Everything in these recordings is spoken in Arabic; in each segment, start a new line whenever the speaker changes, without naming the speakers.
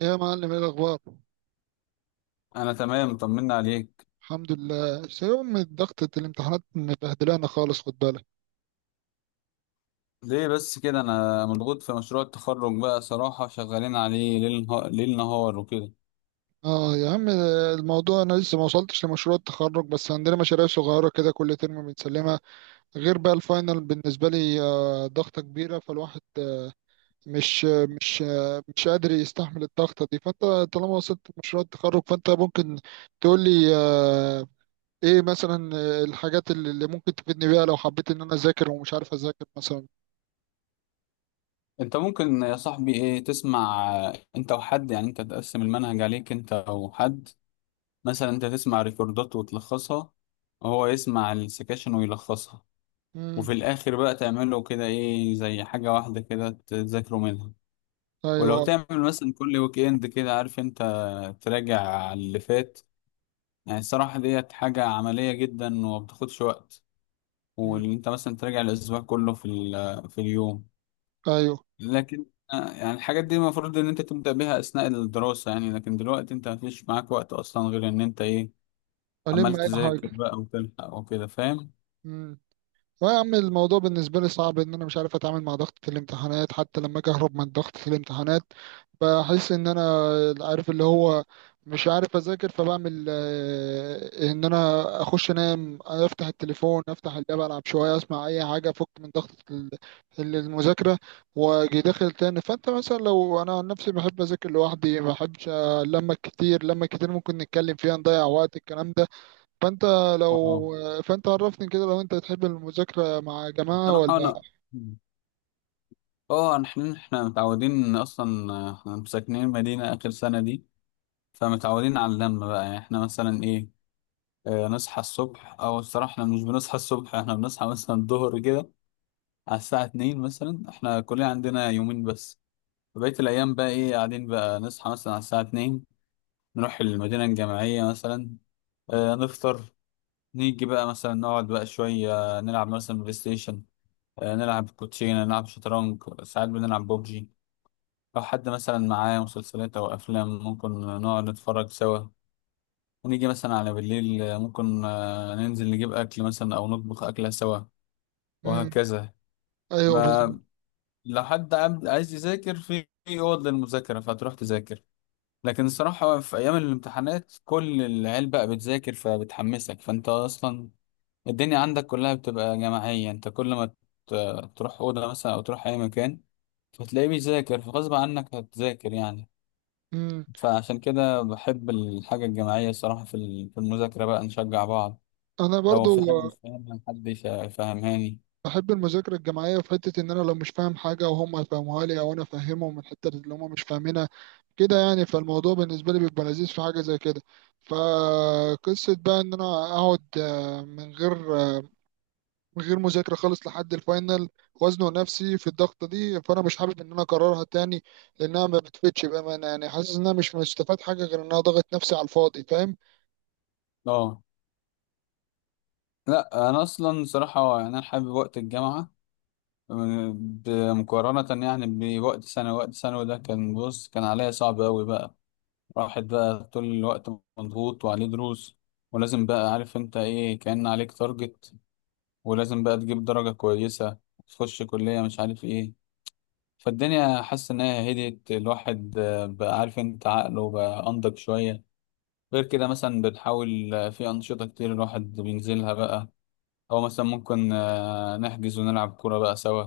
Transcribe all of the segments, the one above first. ايه يا معلم، ايه الاخبار؟
انا تمام، طمنا عليك.
الحمد لله، يوم ضغطة الامتحانات مبهدلانا خالص، خد بالك.
ليه بس كده؟ انا مضغوط في مشروع التخرج، بقى صراحة شغالين عليه ليل نهار، وكده.
اه يا عم. الموضوع انا لسه ما وصلتش لمشروع التخرج، بس عندنا مشاريع صغيرة كده كل ترم بنسلمها. غير بقى الفاينل بالنسبة لي، آه، ضغطة كبيرة فالواحد مش قادر يستحمل الضغطة دي. فانت طالما وصلت لمشروع التخرج فانت ممكن تقول لي، ايه مثلا، الحاجات اللي ممكن تفيدني بيها لو حبيت ان انا اذاكر ومش عارف اذاكر مثلا.
انت ممكن يا صاحبي ايه، تسمع انت وحد، يعني انت تقسم المنهج عليك انت او حد. مثلا انت تسمع ريكوردات وتلخصها، وهو يسمع السكاشن ويلخصها، وفي
امم.
الاخر بقى تعمله كده ايه زي حاجة واحدة كده تذاكروا منها.
ايوه.
ولو
آه.
تعمل مثلا كل ويك اند كده، عارف انت، تراجع على اللي فات، يعني الصراحة ديت حاجة عملية جدا وما بتاخدش وقت.
مم.
واللي انت مثلا تراجع الأسبوع كله في في اليوم.
ايوه.
لكن يعني الحاجات دي المفروض ان انت تبدأ بيها أثناء الدراسة يعني، لكن دلوقتي انت مفيش معاك وقت أصلا غير ان انت ايه،
الم
عمال
اي
تذاكر
حاجه.
بقى وتلحق وكده، فاهم.
امم. لا يا عم، الموضوع بالنسبه لي صعب، ان انا مش عارف اتعامل مع ضغطه الامتحانات. حتى لما اجي اهرب من ضغطه الامتحانات بحس ان انا، عارف اللي هو، مش عارف اذاكر، فبعمل ان انا اخش انام، افتح التليفون، افتح اللاب، العب شويه، اسمع اي حاجه، افك من ضغطه المذاكره، واجي داخل تاني. فانت مثلا، لو انا عن نفسي بحب اذاكر لوحدي، ما بحبش لما كتير ممكن نتكلم فيها نضيع وقت، الكلام ده. فانت
اه،
لو فانت عرفني كده، لو انت تحب المذاكرة مع جماعة ولا؟
الصراحة انا اه، إن احنا متعودين اصلا، احنا ساكنين مدينة آخر سنة دي، فمتعودين على اللمة بقى. يعني احنا مثلا ايه، نصحى الصبح، او الصراحه احنا مش بنصحى الصبح، احنا بنصحى مثلا الظهر كده، على الساعه 2 مثلا. احنا كلنا عندنا يومين بس، بقيه الايام بقى ايه، قاعدين بقى نصحى مثلا على الساعه 2، نروح المدينه الجامعيه مثلا، نفطر، نيجي بقى مثلا نقعد بقى شويه، نلعب مثلا بلاي ستيشن، نلعب كوتشينه، نلعب شطرنج، ساعات بنلعب ببجي. لو حد مثلا معاه مسلسلات او افلام، ممكن نقعد نتفرج سوا. ونيجي مثلا على بالليل ممكن ننزل نجيب اكل مثلا، او نطبخ اكله سوا،
امم.
وهكذا.
ايوه، بالظبط.
ما لو حد عايز يذاكر في اوض للمذاكره، فتروح تذاكر. لكن الصراحه في ايام الامتحانات كل العيال بقى بتذاكر، فبتحمسك، فانت اصلا الدنيا عندك كلها بتبقى جماعيه. انت كل ما تروح اوضه مثلا او تروح اي مكان، فتلاقيه بيذاكر، فغصب عنك هتذاكر يعني.
امم.
فعشان كده بحب الحاجه الجماعيه، الصراحه في في المذاكره بقى نشجع بعض،
انا
لو
برضو
في حاجه مش فاهمها حد يفهمهاني.
بحب المذاكرة الجماعية في حتة ان انا لو مش فاهم حاجة وهم يفهموها لي، او انا افهمهم من الحتة اللي هم مش فاهمينها، كده يعني. فالموضوع بالنسبة لي بيبقى لذيذ في حاجة زي كده. فقصة بقى ان انا اقعد من غير مذاكرة خالص لحد الفاينل، وزنه نفسي في الضغطة دي، فأنا مش حابب إن أنا أكررها تاني لأنها ما بتفيدش بأمانة. يعني حاسس إن أنا مش مستفاد حاجة، غير إن أنا ضغط نفسي على الفاضي. فاهم؟
اه، لا انا اصلا صراحه يعني انا حابب وقت الجامعه مقارنه يعني بوقت ثانوي. وقت ثانوي ده كان، بص، كان عليا صعب قوي بقى، راحت بقى طول الوقت مضغوط وعليه دروس، ولازم بقى، عارف انت ايه، كان عليك تارجت، ولازم بقى تجيب درجه كويسه، تخش كليه مش عارف ايه. فالدنيا حاسس ان هي هديت الواحد، بقى عارف انت عقله بقى انضج شويه. غير كده مثلا بنحاول في انشطه كتير الواحد بينزلها بقى، أو مثلا ممكن نحجز ونلعب كورة بقى سوا،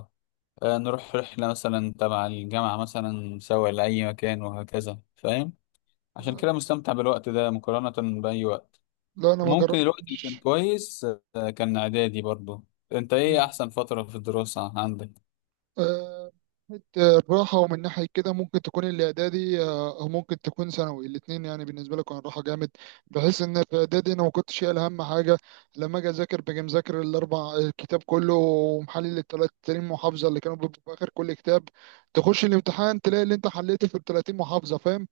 نروح رحلة مثلا تبع الجامعة مثلا سوا لأي مكان، وهكذا فاهم. عشان
لا.
كده مستمتع بالوقت ده مقارنة بأي وقت.
لا، أنا ما
ممكن الوقت اللي كان
جربتش.
كويس كان إعدادي برضو. أنت إيه أحسن فترة في الدراسة عندك؟
آه، من ناحية الراحة ومن ناحية كده، ممكن تكون الإعدادي أو ممكن تكون ثانوي. الاتنين يعني بالنسبة لي كان راحة جامد، بحيث إن في إعدادي أنا ما كنتش شايل هم حاجة. لما أجي أذاكر باجي مذاكر الأربع، الكتاب كله، ومحلل 30 محافظة اللي كانوا بيبقوا في آخر كل كتاب. تخش الامتحان تلاقي اللي أنت حليته في ال 30 محافظة، فاهم؟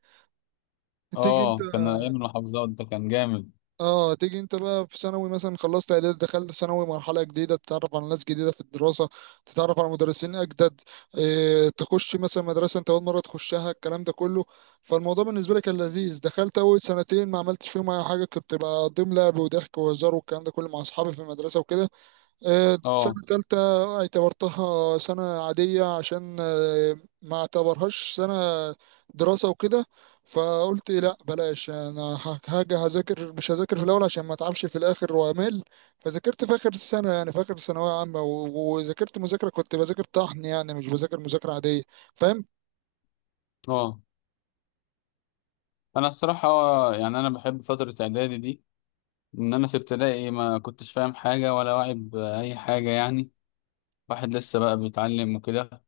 تيجي.
آه كان أيام المحافظات، ده كان جامد.
اه تيجي انت بقى في ثانوي، مثلا خلصت اعدادي دخلت ثانوي، مرحله جديده، تتعرف على ناس جديده في الدراسه، تتعرف على مدرسين اجدد، اه تخش مثلا مدرسه انت اول مره تخشها، الكلام ده كله. فالموضوع بالنسبه لي كان لذيذ، دخلت اول سنتين ما عملتش فيهم اي حاجه، كنت بقضيهم لعب وضحك وهزار والكلام ده كله مع اصحابي في المدرسه وكده. سنة
آه.
تالتة اعتبرتها سنة عادية، عشان ما اعتبرهاش سنة دراسة وكده. فقلت لا بلاش، انا هاجي هذاكر مش هذاكر في الاول عشان ما اتعبش في الاخر وامل. فذاكرت في اخر السنة، يعني في اخر ثانوية عامة، و- وذاكرت مذاكرة، كنت بذاكر طحن يعني، مش بذاكر مذاكرة عادية. فاهم؟
آه، أنا الصراحة يعني أنا بحب فترة إعدادي دي، إن أنا في ابتدائي ما كنتش فاهم حاجة ولا واعي بأي حاجة يعني، واحد لسه بقى بيتعلم وكده.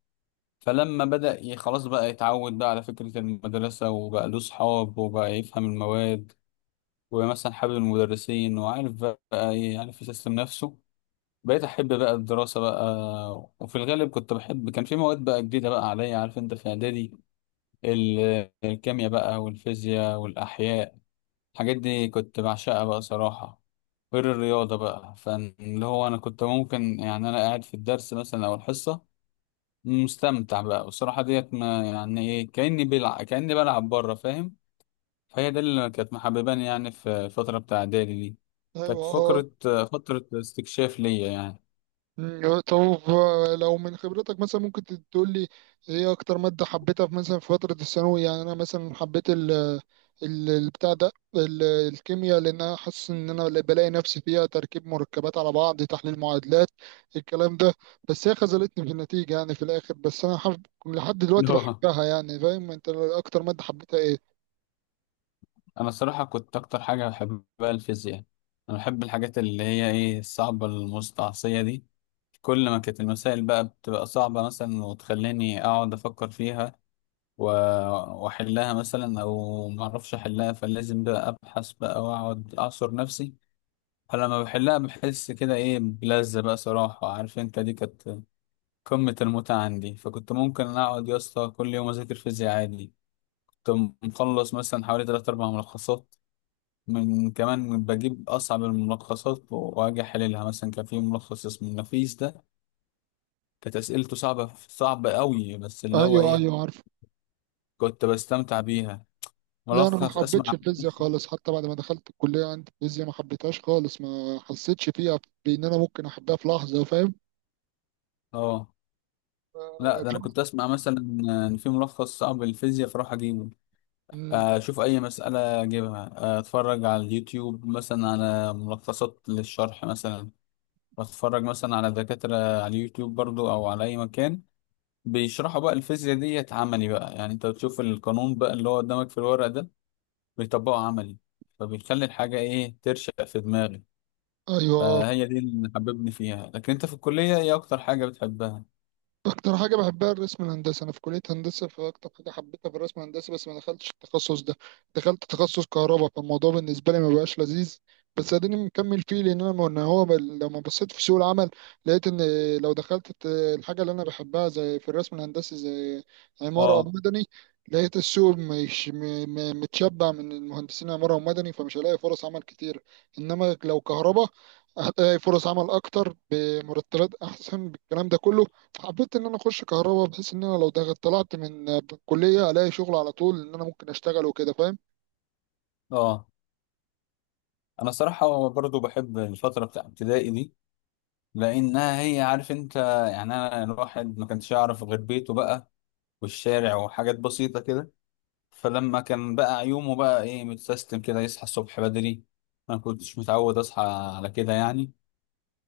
فلما خلاص بقى يتعود بقى على فكرة المدرسة، وبقى له صحاب، وبقى يفهم المواد، ومثلا حابب المدرسين، وعارف بقى إيه، عارف يسيستم نفسه، بقيت أحب بقى الدراسة بقى. وفي الغالب كنت بحب، كان في مواد بقى جديدة بقى عليا، عارف أنت في إعدادي، الكيمياء بقى والفيزياء والأحياء، الحاجات دي كنت بعشقها بقى صراحة. غير الرياضة بقى، فاللي هو أنا كنت ممكن، يعني أنا قاعد في الدرس مثلا أو الحصة، مستمتع بقى، والصراحة ديت ما يعني ايه، كأني بلعب، كأني بلعب بره، فاهم. فهي ده اللي كانت محبباني يعني في الفترة بتاع إعدادي دي، كانت
ايوه.
فكرة فترة استكشاف ليا يعني.
مم، طب. لو من خبرتك مثلا ممكن تقول لي، ايه اكتر مادة حبيتها في مثلا في فترة الثانوي؟ يعني انا مثلا حبيت ال- البتاع ده ال- الكيمياء، لان انا حاسس ان انا اللي بلاقي نفسي فيها، تركيب مركبات على بعض، تحليل معادلات، الكلام ده. بس هي خذلتني في النتيجة يعني في الاخر، بس انا حب لحد
اللي
دلوقتي
هو
بحبها يعني. فاهم؟ انت اكتر مادة حبيتها ايه؟
أنا الصراحة كنت أكتر حاجة بحبها الفيزياء. أنا بحب الحاجات اللي هي ايه، الصعبة المستعصية دي. كل ما كانت المسائل بقى بتبقى صعبة مثلا، وتخليني أقعد أفكر فيها، و- وأحلها مثلا، أو معرفش أحلها فلازم بقى أبحث بقى وأقعد أعصر نفسي. فلما بحلها بحس كده ايه بلذة بقى صراحة، عارف انت، دي كانت قمة المتعة عندي. فكنت ممكن اقعد يا اسطى كل يوم اذاكر فيزياء عادي. كنت مخلص مثلا حوالي تلات اربع ملخصات، من كمان بجيب اصعب الملخصات واجي احللها. مثلا كان في ملخص اسمه النفيس ده، كانت اسئلته صعبة صعبة قوي، بس اللي هو
ايوه،
ايه،
ايوه عارف.
كنت بستمتع بيها.
لا، انا ما
ملخص
حبيتش
اسمع.
الفيزياء خالص، حتى بعد ما دخلت الكليه عندي الفيزياء ما حبيتهاش خالص، ما حسيتش فيها بان انا ممكن احبها في لحظه. فاهم؟
اه، لا ده انا كنت
بصراحة.
اسمع مثلا ان في ملخص صعب للفيزياء فاروح اجيبه،
مم.
اشوف اي مسألة اجيبها. اتفرج على اليوتيوب مثلا على ملخصات للشرح مثلا، واتفرج مثلا على دكاترة على اليوتيوب برضو او على اي مكان بيشرحوا بقى الفيزياء ديت عملي بقى. يعني انت بتشوف القانون بقى اللي هو قدامك في الورق ده بيطبقه عملي، فبيخلي الحاجة ايه ترشق في دماغي.
ايوه.
فهي دي اللي حببني فيها. لكن انت في الكلية ايه اكتر حاجة بتحبها؟
اكتر حاجه بحبها الرسم الهندسي، انا في كليه هندسه، فاكتر حاجه حبيتها في الرسم الهندسي بس ما دخلتش التخصص ده. دخلت تخصص كهرباء، فالموضوع بالنسبه لي ما بقاش لذيذ، بس اديني مكمل فيه. لان انا لما بصيت في سوق العمل، لقيت ان، لو دخلت الحاجه اللي انا بحبها زي في الرسم الهندسي، زي عماره او
اه.
مدني، لقيت السوق مش متشبع من المهندسين عماره ومدني، فمش هلاقي فرص عمل كتير. انما لو كهرباء هتلاقي فرص عمل اكتر بمرتبات احسن، بالكلام ده كله حبيت ان انا اخش كهرباء، بحيث ان انا لو دخلت طلعت من الكليه الاقي شغل على طول، ان انا ممكن اشتغل وكده. فاهم؟
اه، انا صراحة برضو بحب الفترة بتاع ابتدائي دي، لانها هي، عارف انت، يعني انا الواحد ما كانش يعرف غير بيته بقى والشارع وحاجات بسيطه كده. فلما كان بقى يومه بقى ايه متسيستم كده، يصحى الصبح بدري، انا ما كنتش متعود اصحى على كده يعني.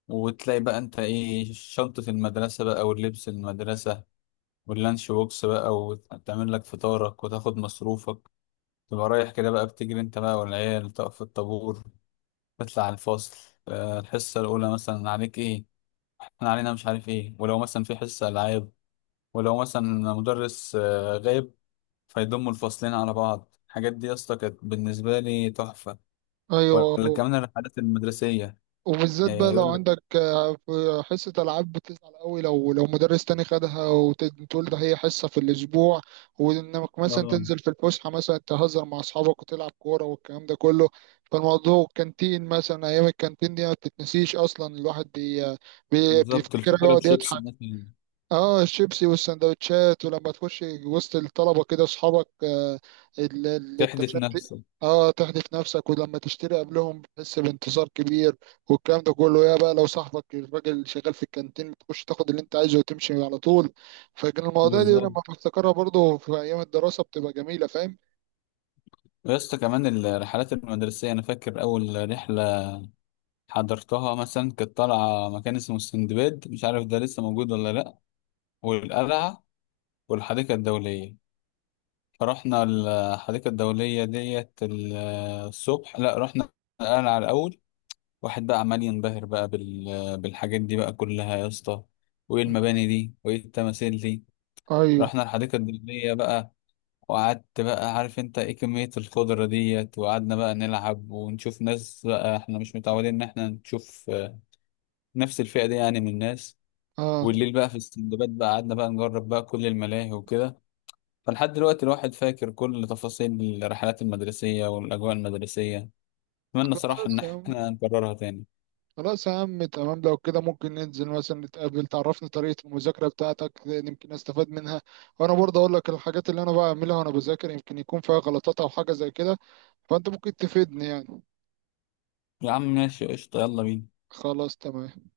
وتلاقي بقى انت ايه شنطه المدرسه بقى واللبس المدرسه واللانش بوكس بقى، وتعمل لك فطارك وتاخد مصروفك، تبقى رايح كده بقى بتجري انت بقى، والعيال تقف في الطابور، تطلع على الفصل، الحصه الاولى مثلا عليك ايه، احنا علينا مش عارف ايه. ولو مثلا في حصة العاب، ولو مثلا مدرس غايب، فيضموا الفصلين على بعض، الحاجات دي يا اسطى كانت بالنسبة لي تحفة.
ايوه.
ولا كمان الرحلات المدرسية.
وبالذات بقى لو
يقول لك.
عندك، في حصه العاب بتزعل قوي لو مدرس تاني خدها وتقول، ده هي حصه في الاسبوع، وانك مثلا
اه
تنزل في الفسحه مثلا تهزر مع اصحابك وتلعب كوره والكلام ده كله. فالموضوع كانتين مثلا، ايام الكانتين دي ما بتتنسيش اصلا، الواحد
بالظبط،
بيفتكرها
الفكرة
يقعد
بشيبسي
يضحك.
مثلا.
اه، الشيبسي والسندوتشات. ولما تخش وسط الطلبة كده اصحابك،
تحدف
التشتي.
نفسك.
اه تحدف نفسك، ولما تشتري قبلهم بتحس بانتصار كبير والكلام ده كله. يا بقى لو صاحبك الراجل شغال في الكانتين، بتخش تاخد اللي انت عايزه وتمشي على طول. فكان المواضيع دي
بالظبط.
لما بفتكرها برضه في ايام الدراسة بتبقى جميلة. فاهم؟
يا اسطى كمان الرحلات المدرسية، أنا فاكر أول رحلة حضرتها مثلا كانت طالعة مكان اسمه السندباد، مش عارف ده لسه موجود ولا لأ، والقلعة والحديقة الدولية. رحنا الحديقة الدولية ديت الصبح، لا رحنا القلعة الأول. واحد بقى عمال ينبهر بقى بالحاجات دي بقى كلها يا اسطى، وإيه المباني دي وإيه التماثيل دي.
ايوه.
رحنا الحديقة الدولية بقى، وقعدت بقى، عارف أنت إيه كمية الخضرة ديت، وقعدنا بقى نلعب ونشوف ناس بقى، إحنا مش متعودين إن إحنا نشوف نفس الفئة دي يعني من الناس.
اه.
والليل بقى في السندباد بقى قعدنا بقى نجرب بقى كل الملاهي وكده. فلحد دلوقتي الواحد فاكر كل تفاصيل الرحلات المدرسية والأجواء المدرسية، أتمنى صراحة
خلاص.
إن إحنا نكررها تاني.
خلاص يا عم، تمام. لو كده ممكن ننزل مثلا نتقابل، تعرفني طريقة المذاكرة بتاعتك، لأن يمكن استفاد منها، وانا برضه اقول لك الحاجات اللي انا بعملها وانا بذاكر، يمكن يكون فيها غلطات او حاجة زي كده. فانت ممكن تفيدني يعني.
يا عم ماشي قشطة، يلا بينا.
خلاص، تمام.